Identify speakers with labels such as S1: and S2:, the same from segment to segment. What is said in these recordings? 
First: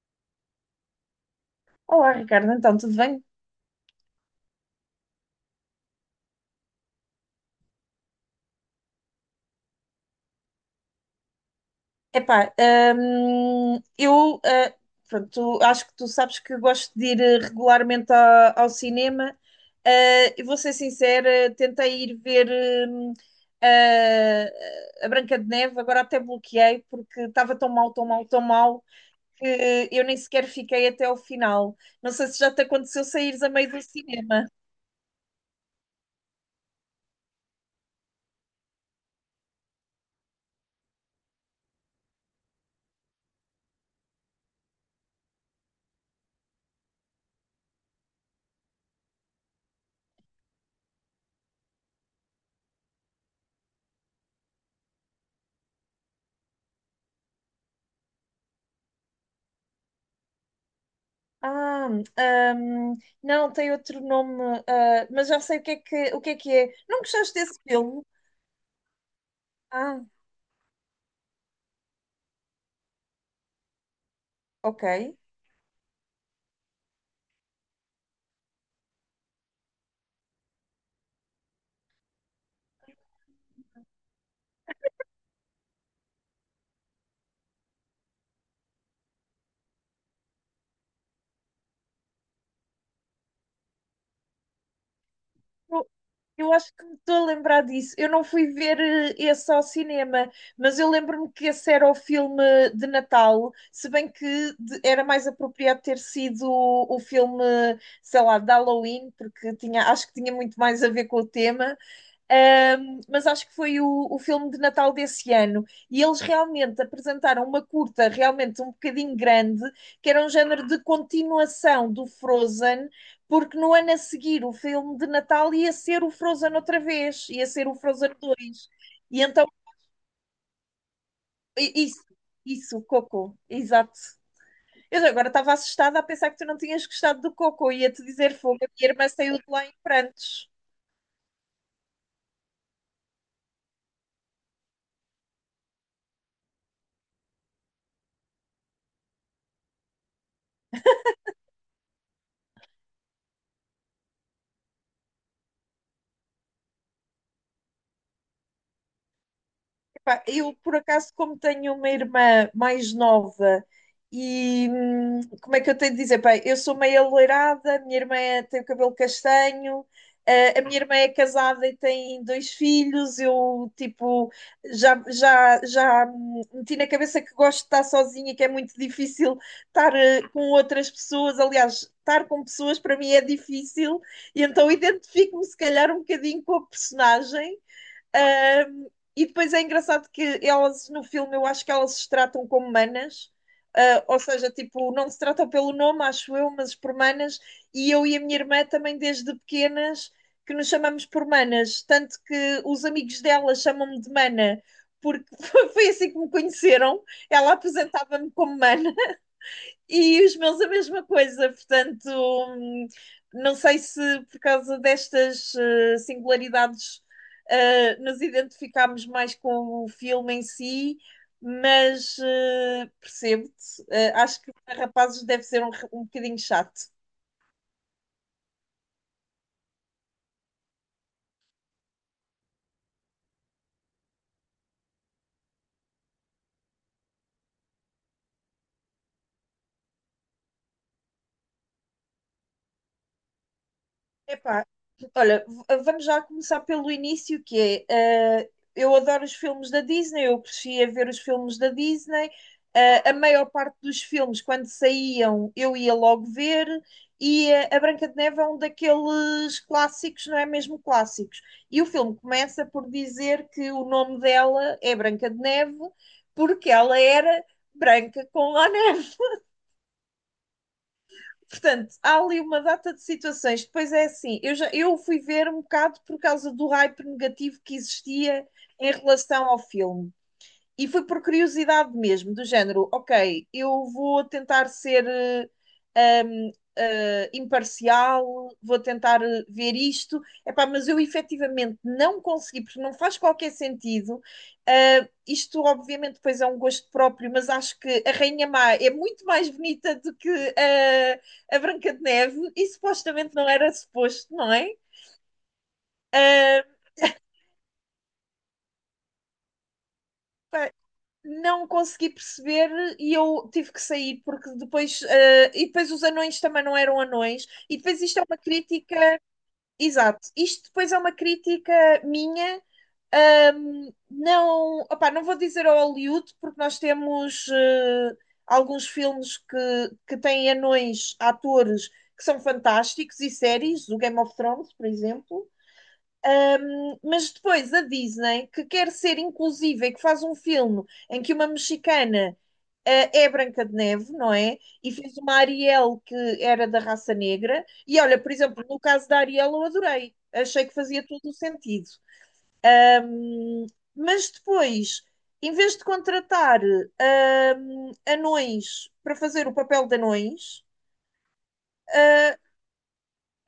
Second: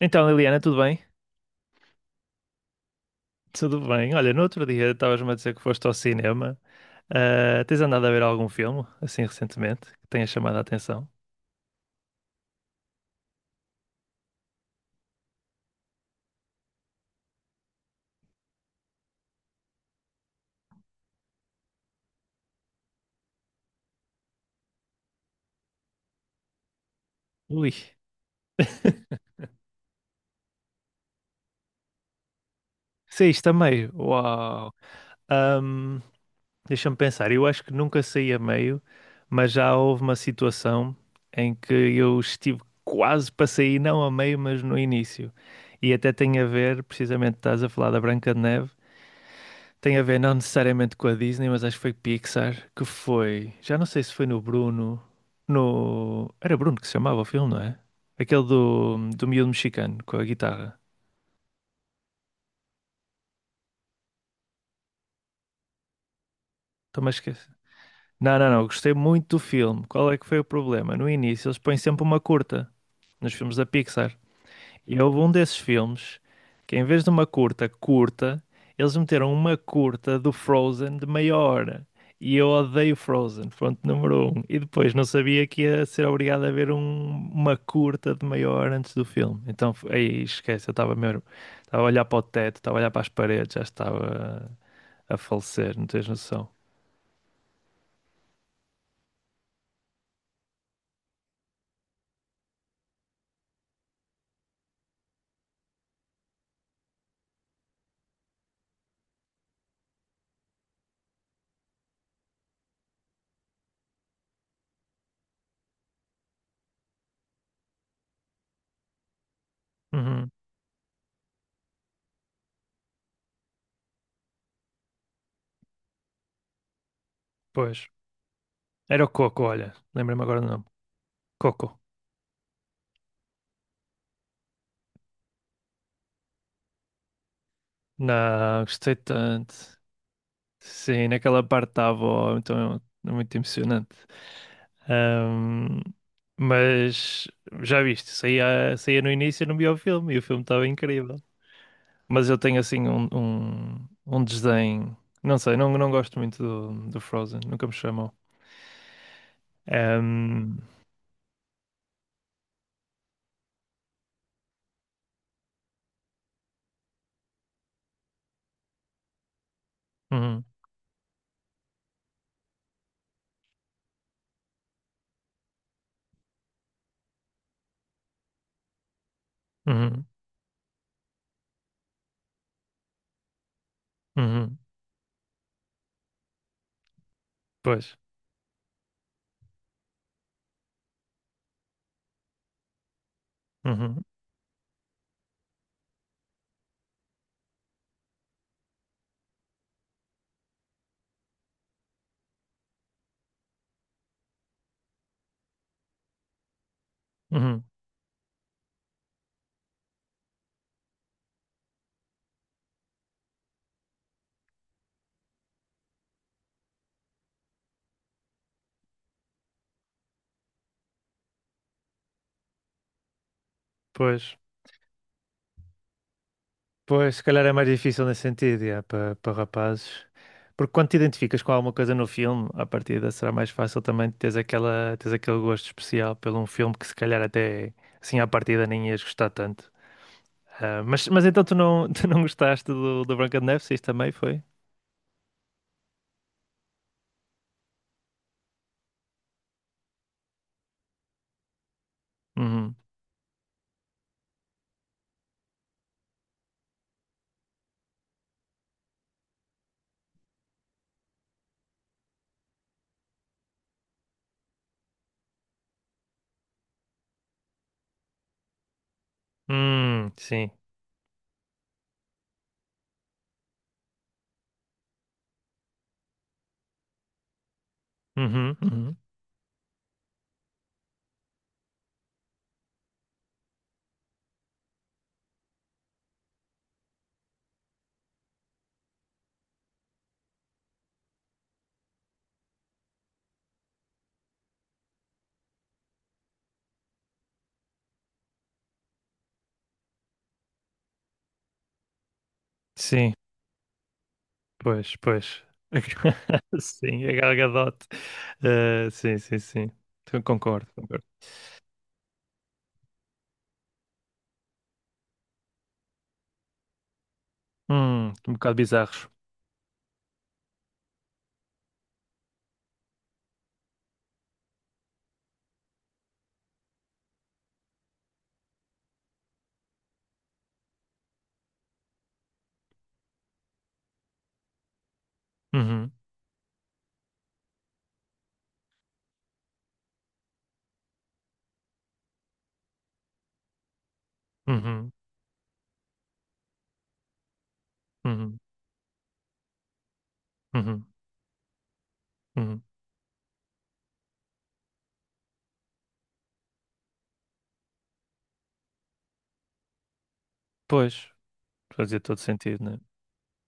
S1: Então, Liliana, tudo bem?
S2: Olá, Ricardo, então, tudo bem?
S1: Tudo bem. Olha, no outro dia estavas-me a dizer que foste ao cinema. Ah, tens andado a ver algum filme, assim, recentemente, que tenha chamado a atenção?
S2: Epá, hum, eu ah, pronto, acho que tu sabes que gosto de ir regularmente ao cinema. E vou ser sincera, tentei ir ver hum, a Branca de Neve, agora até bloqueei porque estava tão
S1: Ui.
S2: mal, tão mal, tão mal que eu nem sequer fiquei até ao final. Não sei se já te aconteceu saíres a
S1: Saíste a
S2: meio do
S1: meio.
S2: cinema.
S1: Uau. Ahm, Deixa-me pensar. Eu acho que nunca saí a meio, mas já houve uma situação em que eu estive quase para sair, não a meio, mas no início. E até tem a ver, precisamente, estás a falar da Branca de Neve. Tem a ver não necessariamente com a Disney, mas acho que foi Pixar, que foi. Já não sei se foi no Bruno. No. Era Bruno que se chamava o filme, não é? Aquele do miúdo mexicano com a guitarra.
S2: Ah, ahm, não, tem outro nome, mas já sei o que é que, o que é que é. Não
S1: Estou-me a
S2: gostaste
S1: esquecer.
S2: desse filme?
S1: Não, não, não. Gostei muito do filme.
S2: Ah,
S1: Qual é que foi o problema? No início eles põem sempre uma curta nos filmes da Pixar. E
S2: ok.
S1: houve um desses filmes que, em vez de uma curta curta, eles meteram uma curta do Frozen de meia hora. E eu odeio Frozen, ponto número um. E depois não sabia que ia ser obrigado a ver uma curta de meia hora antes do filme. Então, aí esquece, eu estava mesmo. Estava a olhar para o teto, estava a olhar para as paredes, já estava a falecer, não
S2: Eu,
S1: tens noção.
S2: eu acho que me estou a lembrar disso. Eu não fui ver esse ao cinema, mas eu lembro-me que esse era o filme de Natal, se bem que era mais apropriado ter sido o filme, sei lá, de Halloween, porque tinha, acho que tinha muito mais a ver com o tema. Mas acho que foi o filme de Natal desse ano. E eles realmente apresentaram uma curta, realmente um bocadinho grande, que era um
S1: Uhum,
S2: género de continuação do Frozen, porque no ano a seguir o filme de Natal ia ser o Frozen outra vez, ia ser o
S1: pois.
S2: Frozen dois.
S1: Era o
S2: E
S1: Coco,
S2: então,
S1: olha. Lembrei-me agora do nome. Coco.
S2: i- isso, isso, Coco, exato. Eu agora estava assustada a pensar que tu não tinhas gostado do Coco, ia-te dizer fogo,
S1: Não,
S2: a minha
S1: gostei
S2: irmã saiu de
S1: tanto.
S2: lá em prantos.
S1: Sim, naquela parte da avó, então é muito emocionante. Ahm, mas já viste, saía no início e não via o filme, e o filme estava incrível. Mas eu tenho assim um desdém, não sei, não, não gosto muito do Frozen, nunca me chamou.
S2: Eu,
S1: Ahm,
S2: por acaso, como tenho uma irmã mais nova e como é que eu tenho de dizer? Pá, eu sou meio alourada, a minha irmã tem o cabelo castanho,
S1: uhum,
S2: a minha irmã é casada e tem 2 filhos. Eu, tipo, já, já, já meti na cabeça que gosto de estar sozinha, que é muito difícil estar
S1: uhum,
S2: com outras pessoas. Aliás, estar com pessoas para mim é difícil, e
S1: uhum,
S2: então identifico-me, se calhar, um bocadinho com a personagem.
S1: pois,
S2: Ahm, e depois é engraçado que elas no filme eu acho que elas se tratam como manas,
S1: uhum,
S2: ou seja, tipo, não se tratam pelo nome, acho eu, mas por manas, e eu e a minha irmã também desde pequenas que nos chamamos por manas, tanto que os amigos dela chamam-me de mana, porque foi assim que me conheceram, ela
S1: uhum,
S2: apresentava-me como mana. E os meus a mesma coisa, portanto, não sei se por causa destas singularidades nos identificámos mais com o filme em si, mas percebo-te.
S1: pois.
S2: Acho que para rapazes deve ser um bocadinho chato.
S1: Pois, se calhar é mais difícil nesse sentido, yeah, para rapazes. Porque quando te identificas com alguma coisa no filme, à partida será mais fácil também teres aquele gosto especial pelo um filme que se calhar até assim à partida nem ias gostar tanto. Ah, mas então tu não, tu não gostaste do Branca de Neve, se isso também foi?
S2: Epá, olha, vamos já começar pelo início, que é, eu adoro os filmes da Disney, eu cresci a ver os filmes da Disney,
S1: Uhum.
S2: a maior parte dos filmes, quando saíam, eu ia logo ver, e a Branca de Neve é um daqueles clássicos, não é mesmo clássicos. E o filme começa por dizer que o nome dela é Branca de Neve, porque ela era branca com a.
S1: Sim.
S2: Portanto, há ali uma data de situações. Depois é assim, eu fui ver um bocado por causa do hype negativo que existia
S1: Uhum,
S2: em
S1: uhum.
S2: relação ao filme. E foi por curiosidade mesmo, do género, ok, eu vou tentar ser imparcial, vou tentar ver isto, epá, mas eu efetivamente não consegui, porque não faz qualquer sentido. Isto, obviamente, depois é um gosto próprio, mas acho que a Rainha Má é muito mais bonita do que eh, a Branca de Neve, e
S1: Sim,
S2: supostamente não era suposto, não é?
S1: pois, pois.
S2: Eh,
S1: Sim, a Gal Gadot. Ah, sim, sim, sim. Concordo,
S2: pá,
S1: concordo.
S2: não consegui perceber e eu tive que sair porque depois e depois os anões também não eram anões e depois isto é
S1: Um
S2: uma
S1: bocado bizarros.
S2: crítica, exato, isto depois é uma crítica minha. Não opá, não vou dizer ao Hollywood porque nós temos alguns filmes que têm anões atores que são fantásticos e séries o Game of Thrones por exemplo,
S1: Uhum.
S2: mas depois a Disney, que quer ser inclusiva e que faz um filme em que uma mexicana é Branca de Neve, não é?
S1: Uhum,
S2: E fez uma Ariel que era da raça negra. E olha, por
S1: uhum,
S2: exemplo, no caso da Ariel eu adorei. Achei que
S1: uhum,
S2: fazia todo o sentido.
S1: uhum.
S2: Hum, Mas depois, em vez de contratar ah, anões para fazer o papel de anões,
S1: Pois, fazia todo
S2: ah,
S1: sentido, né?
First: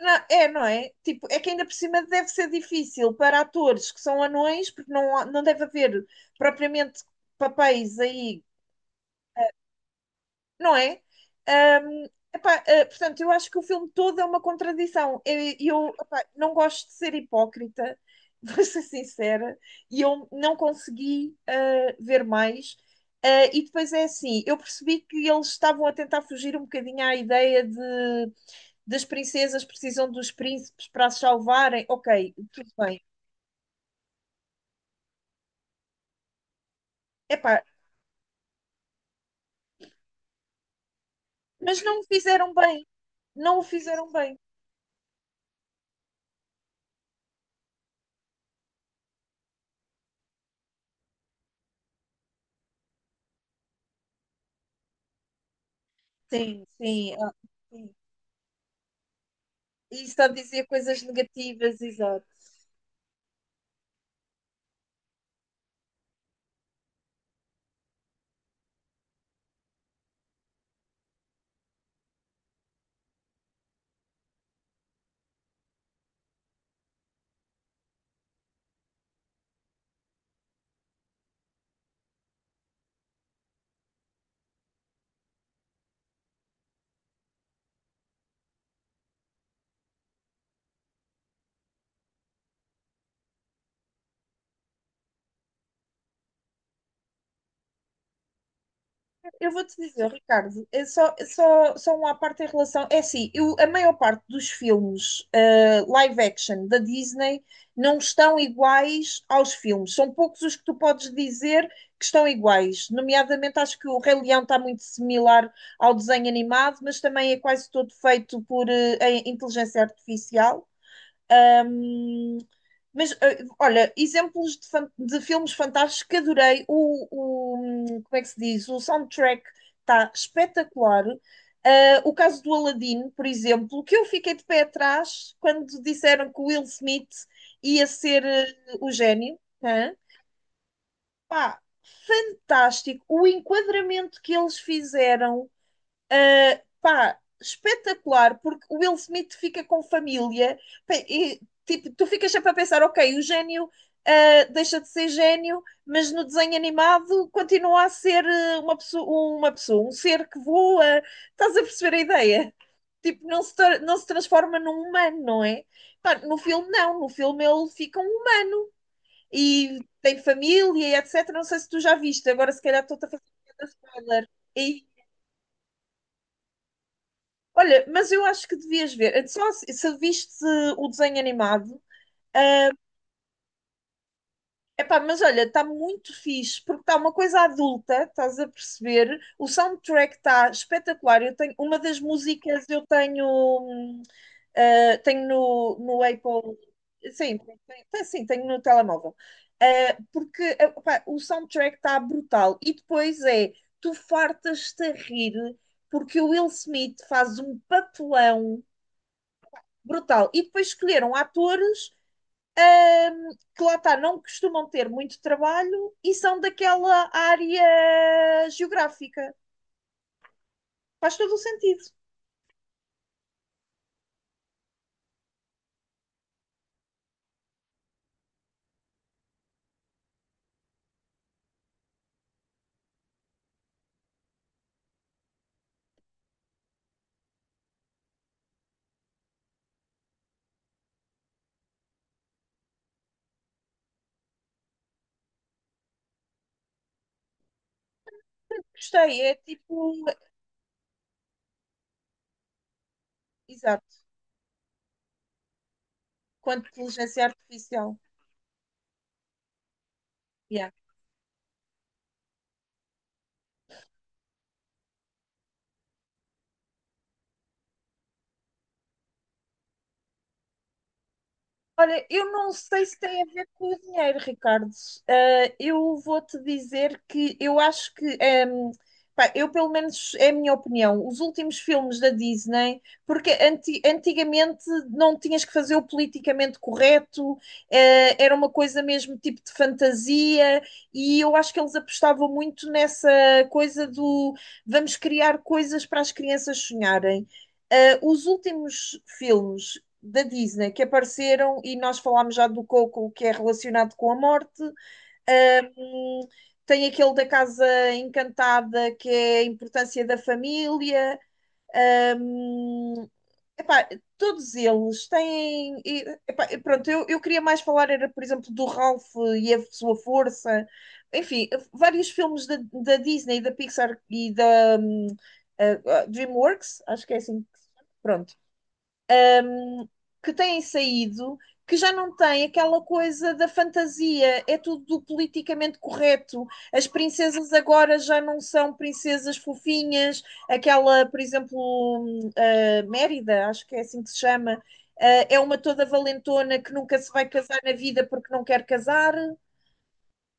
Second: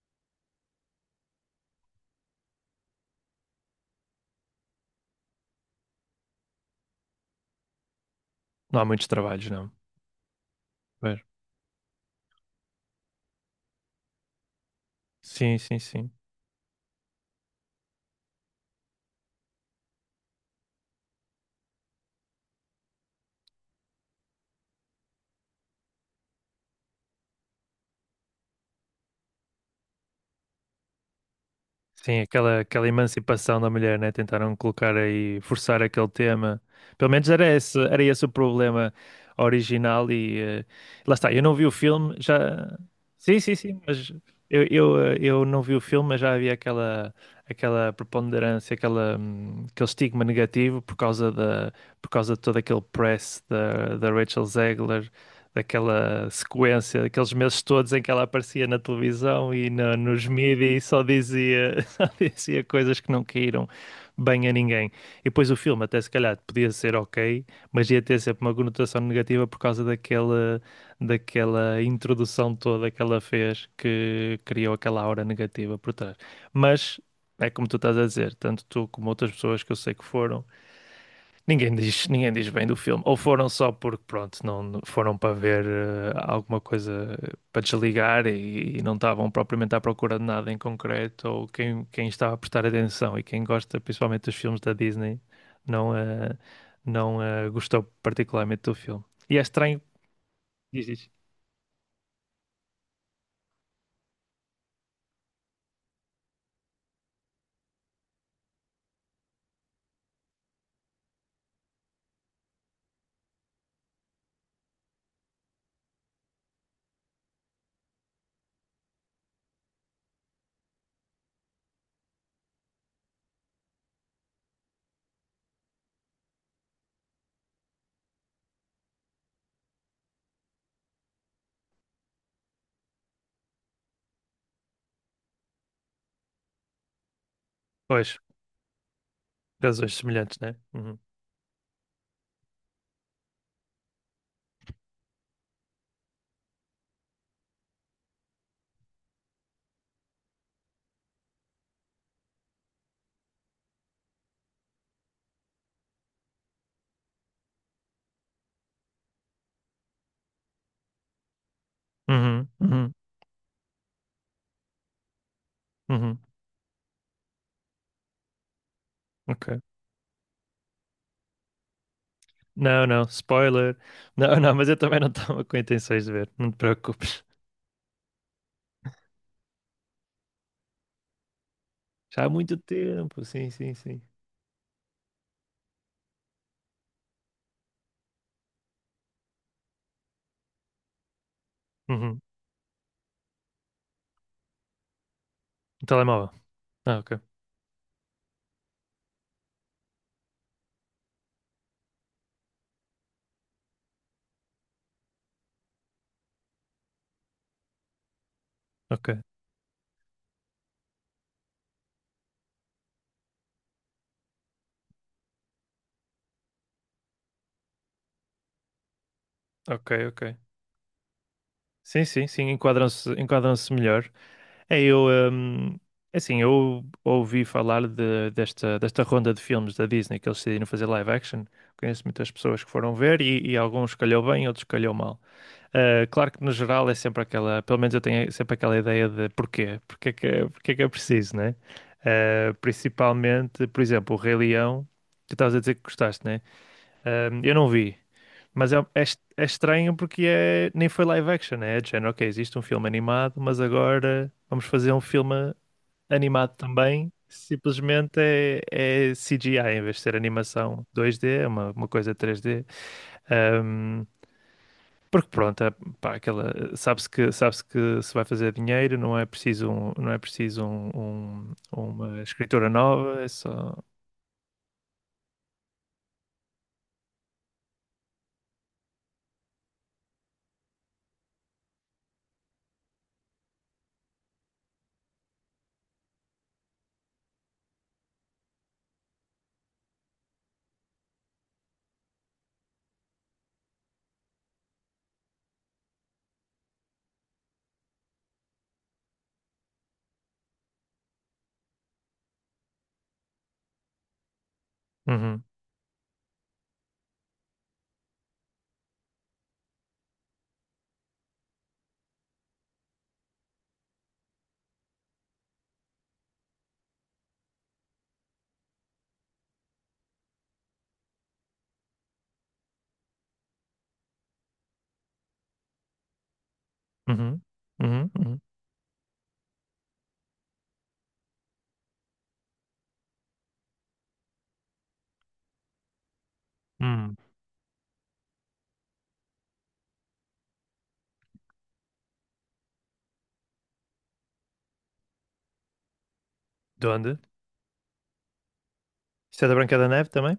S2: não, é, não é? Tipo, é que ainda por cima deve ser difícil para atores que são anões, porque não, não deve haver propriamente papéis aí,
S1: Não há muitos trabalhos, não.
S2: não é?
S1: Pois.
S2: Ahm, portanto, eu acho que o filme todo é uma contradição.
S1: Sim, sim, sim.
S2: Não gosto de ser hipócrita, vou ser sincera, e eu não consegui ver mais. E depois é assim, eu percebi que eles estavam a tentar fugir um bocadinho à ideia de das princesas precisam dos príncipes para as salvarem.
S1: Sim,
S2: Ok,
S1: aquela,
S2: tudo
S1: aquela
S2: bem.
S1: emancipação da mulher, né? Tentaram colocar aí, forçar aquele tema. Pelo menos
S2: Epá,
S1: era esse o problema original e lá está, eu não vi o
S2: mas não o
S1: filme,
S2: fizeram
S1: já.
S2: bem.
S1: Sim, sim,
S2: Não o
S1: sim, mas
S2: fizeram bem.
S1: eu não vi o filme, mas já havia aquela, preponderância, aquele estigma negativo por causa de todo aquele press da Rachel Zegler. Daquela
S2: Sim,
S1: sequência,
S2: sim.
S1: daqueles meses todos
S2: Sim.
S1: em que ela aparecia na televisão e
S2: E
S1: nos
S2: está a dizer
S1: mídias e só
S2: coisas
S1: dizia
S2: negativas, exato.
S1: e coisas que não caíram bem a ninguém. E depois o filme, até se calhar, podia ser ok, mas ia ter sempre uma conotação negativa por causa daquela introdução toda que ela fez que criou aquela aura negativa por trás. Mas é como tu estás a dizer, tanto tu como outras pessoas que eu sei que foram, Ninguém diz bem do filme. Ou foram só porque, pronto, não foram para ver alguma coisa para desligar e, não estavam propriamente à procura de nada em concreto. Ou quem estava a prestar atenção e quem gosta principalmente dos filmes da Disney não, não gostou particularmente do filme. E é
S2: Eu vou-te
S1: estranho.
S2: dizer, Ricardo,
S1: Diz, diz.
S2: é só, só uma parte em relação. É assim, eu, a maior parte dos filmes live action da Disney não estão iguais aos filmes. São poucos os que tu podes dizer que estão iguais. Nomeadamente, acho que o Rei Leão está muito similar ao desenho animado, mas também é quase todo feito por em inteligência artificial. Ahm, mas, olha, exemplos de, de filmes fantásticos que adorei. Como é que se diz? O soundtrack está espetacular. O caso do Aladdin, por exemplo, que eu fiquei de pé atrás quando disseram que o Will Smith ia
S1: Pois,
S2: ser o gênio. Hã?
S1: razões semelhantes, né? Uhum.
S2: Pá, fantástico. O enquadramento que eles fizeram. Pá, espetacular, porque o Will Smith fica com família, pá, e tipo, tu ficas sempre a pensar, ok, o gênio deixa de ser gênio, mas no desenho animado continua a ser uma pessoa, um ser que voa. Estás a perceber a
S1: Uhum,
S2: ideia?
S1: uhum,
S2: Tipo, não se, não se transforma num humano, não é? Pá,
S1: uhum.
S2: no filme, não. No filme ele fica um humano
S1: Ok.
S2: e tem família e etc. Não sei se tu já viste, agora se calhar
S1: Não, não,
S2: estou-te a fazer um
S1: spoiler.
S2: spoiler.
S1: Não, não, mas eu também não estava com intenções de ver. Não te preocupes.
S2: Olha, mas eu acho que devias ver. Só se, se viste o desenho animado.
S1: Já há muito
S2: ah,
S1: tempo, sim, sim, sim.
S2: mas olha, está muito fixe, porque está uma coisa adulta, estás a perceber? O soundtrack está espetacular. Eu tenho, uma das
S1: Uhum.
S2: músicas eu tenho, hum, tenho no,
S1: Um
S2: no
S1: telemóvel.
S2: Apple.
S1: Ah, ok.
S2: Sim, tem, sim, tenho no telemóvel. Porque epá, o soundtrack está brutal. E depois é, tu fartas-te a rir, porque o Will Smith faz um papelão.
S1: Ok,
S2: Brutal. E depois escolheram atores que lá está, não costumam ter muito trabalho e são daquela área geográfica.
S1: ok, ok.
S2: Faz todo o sentido.
S1: Sim, sim, sim, enquadram-se melhor. É, eu, hum, É assim, eu ouvi falar desta, ronda de filmes da Disney que eles decidiram fazer live action. Conheço muitas pessoas que foram ver e, alguns calhou bem, outros calhou mal. Ah, claro que no geral é sempre aquela, pelo menos eu tenho sempre aquela ideia de porquê, porque é que é preciso, né? Ah, principalmente, por exemplo, o Rei Leão, tu estavas a dizer que gostaste, né? Eu não vi, mas é, é est-
S2: Gostei, é
S1: é estranho
S2: tipo,
S1: porque é, nem foi live action, né? É de género, ok, existe um filme animado, mas
S2: exato,
S1: agora vamos fazer um filme animado
S2: quanto
S1: também.
S2: inteligência artificial.
S1: Simplesmente é, CGI em vez de ser
S2: Yeah.
S1: animação 2D, é uma coisa 3D. Ahm, Porque pronto, é, pá, aquela, sabe-se que se vai fazer dinheiro, não é preciso, não é preciso
S2: Olha,
S1: uma
S2: eu não
S1: escritora
S2: sei se
S1: nova,
S2: tem a
S1: é
S2: ver com
S1: só.
S2: o dinheiro, Ricardo. Eu vou-te dizer que eu acho que, pá, eu pelo menos é a minha opinião, os últimos filmes da Disney, porque antigamente não tinhas que fazer o politicamente correto, era uma coisa mesmo tipo de fantasia, e eu acho que eles apostavam muito nessa coisa do vamos criar coisas para as crianças sonharem. Os últimos filmes da Disney que apareceram e nós falámos já do Coco, que é relacionado com a morte.
S1: Uhum,
S2: Ahm, tem aquele da Casa Encantada, que é a importância da família. Ahm, epá, todos eles têm. E, epá, pronto, eu queria mais falar, era, por exemplo, do Ralph e a sua força. Enfim, vários filmes da, da Disney, da Pixar e da DreamWorks, acho que é
S1: uhum,
S2: assim.
S1: uhum,
S2: Pronto,
S1: uhum.
S2: que têm saído, que já não tem aquela coisa da fantasia, é tudo politicamente correto. As
S1: Hum,
S2: princesas agora já não são princesas fofinhas, aquela, por exemplo, Mérida, acho que é assim que se chama, é uma toda valentona que
S1: De
S2: nunca se
S1: onde?
S2: vai casar na vida porque não quer casar.
S1: Isso é da Branca da Neve também?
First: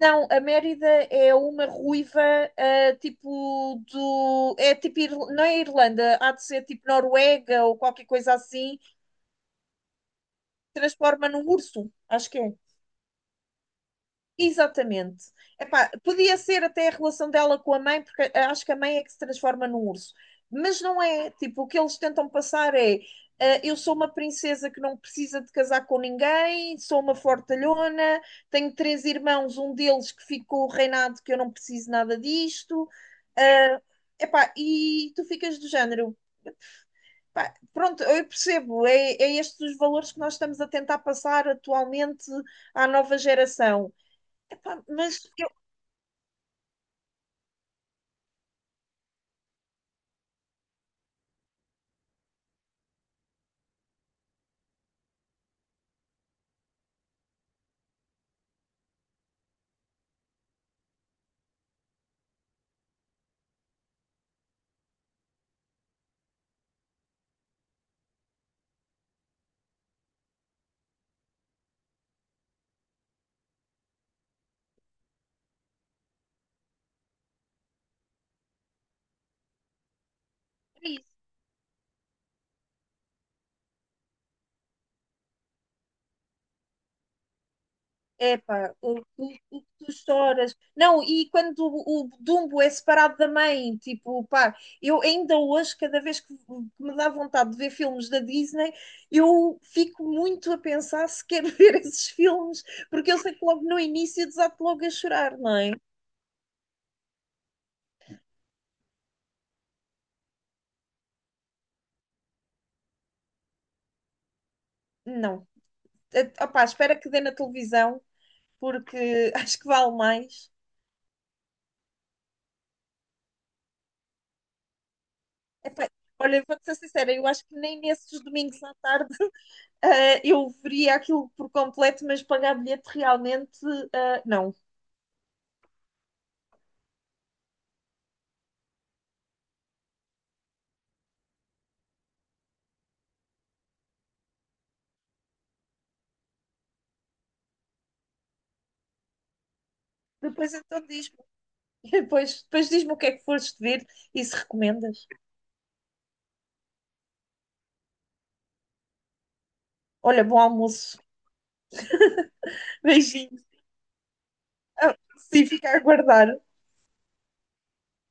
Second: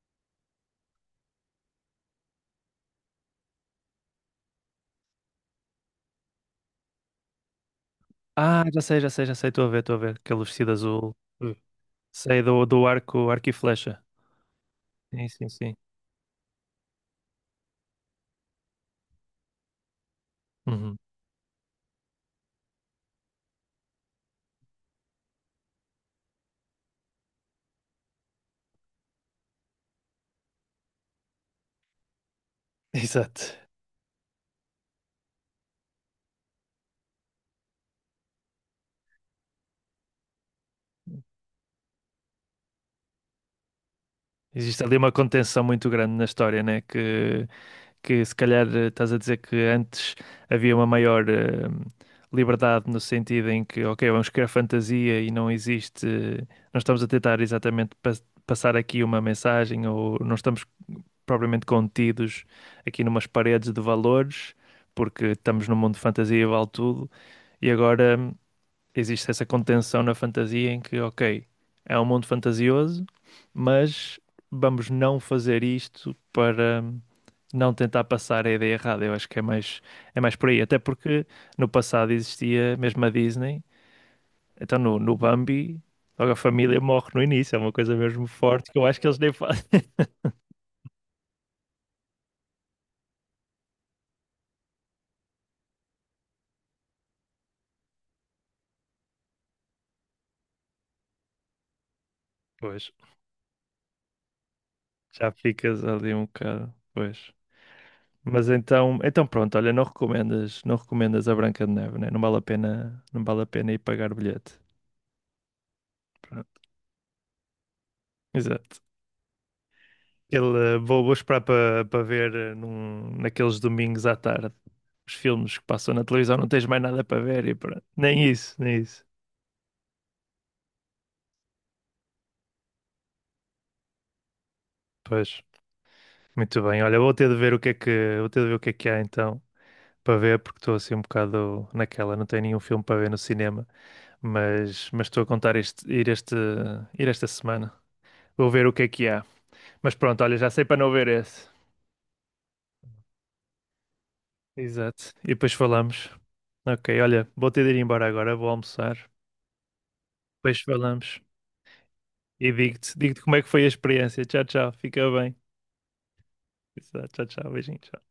S2: Não, a Mérida é uma ruiva, tipo do. É tipo. Não é Irlanda, há de ser tipo Noruega ou qualquer coisa
S1: Ah,
S2: assim,
S1: já sei, já sei, já sei. Estou a ver, estou a ver. Aquele vestido azul.
S2: transforma num
S1: Hum.
S2: urso, acho que
S1: Sei
S2: é.
S1: do arco e flecha.
S2: Exatamente.
S1: Sim, sim, sim.
S2: Epá, podia ser até a relação dela com a mãe, porque acho que a mãe é que se transforma num urso. Mas
S1: Uhum.
S2: não é. Tipo, o que eles tentam passar é: eu sou uma princesa que não precisa de casar com ninguém, sou uma fortalhona, tenho 3 irmãos, um deles que ficou reinado, que eu não preciso nada disto.
S1: Exato.
S2: Ah, e tu ficas do género. Pá, pronto, eu percebo, é, é estes os valores que nós estamos a tentar passar atualmente à nova geração.
S1: Existe
S2: Epá,
S1: ali uma
S2: mas eu,
S1: contenção muito grande na história, né? Que se calhar estás a dizer que antes havia uma maior liberdade no sentido em que, ok, vamos criar fantasia e não existe, não estamos a tentar exatamente passar aqui uma mensagem ou não estamos propriamente contidos aqui numas paredes de valores, porque estamos num mundo de fantasia e vale tudo, e agora existe essa contenção na fantasia em que, ok, é um mundo fantasioso, mas vamos não fazer isto para não tentar passar a ideia errada. Eu acho que é mais, por aí, até
S2: é isso.
S1: porque no passado existia mesmo a Disney, então no Bambi. Logo a família morre no início, é uma coisa mesmo forte
S2: Epá,
S1: que eu acho que eles nem
S2: o
S1: fazem.
S2: que tu choras. Não, e quando o Dumbo é separado da mãe, tipo, pá, eu ainda hoje, cada vez que me dá vontade de ver filmes da Disney, eu fico muito a pensar se quero ver esses filmes,
S1: Pois.
S2: porque eu sei que logo no início desato logo a
S1: Já
S2: chorar, não é?
S1: ficas ali um bocado, pois. Mas então, pronto, olha, não recomendas, não recomendas a Branca de Neve, né? Não vale a pena, não vale a pena ir pagar o bilhete.
S2: Não.
S1: Pronto.
S2: Opá, espera que dê na televisão
S1: Exato.
S2: porque acho que vale mais.
S1: Vou, esperar para ver naqueles domingos à tarde os filmes que
S2: Epá,
S1: passam na televisão,
S2: olha,
S1: não tens
S2: vou-te ser
S1: mais nada
S2: sincera,
S1: para
S2: eu acho
S1: ver e
S2: que nem
S1: pronto.
S2: nesses
S1: Nem isso,
S2: domingos à
S1: nem isso.
S2: tarde eu veria aquilo por completo, mas pagar bilhete realmente, não.
S1: Pois, muito bem. Olha, vou ter de ver o que é que há então para ver, porque estou assim um bocado naquela, não tenho nenhum filme para ver no cinema. Mas estou a contar este, ir esta semana. Vou ver o que é que há. Mas pronto, olha, já
S2: Depois
S1: sei para
S2: então
S1: não ver
S2: diz-me,
S1: esse.
S2: depois, depois diz-me o que é que foste ver e se recomendas.
S1: Exato. E depois falamos. Ok, olha, vou ter de ir embora agora, vou almoçar.
S2: Olha, bom
S1: Depois
S2: almoço.
S1: falamos. E digo-te como é
S2: Beijinhos.
S1: que foi a experiência. Tchau, tchau.
S2: Ah,
S1: Fica bem.
S2: Se ficar a guardar.
S1: Exato. Tchau, tchau. Beijinhos.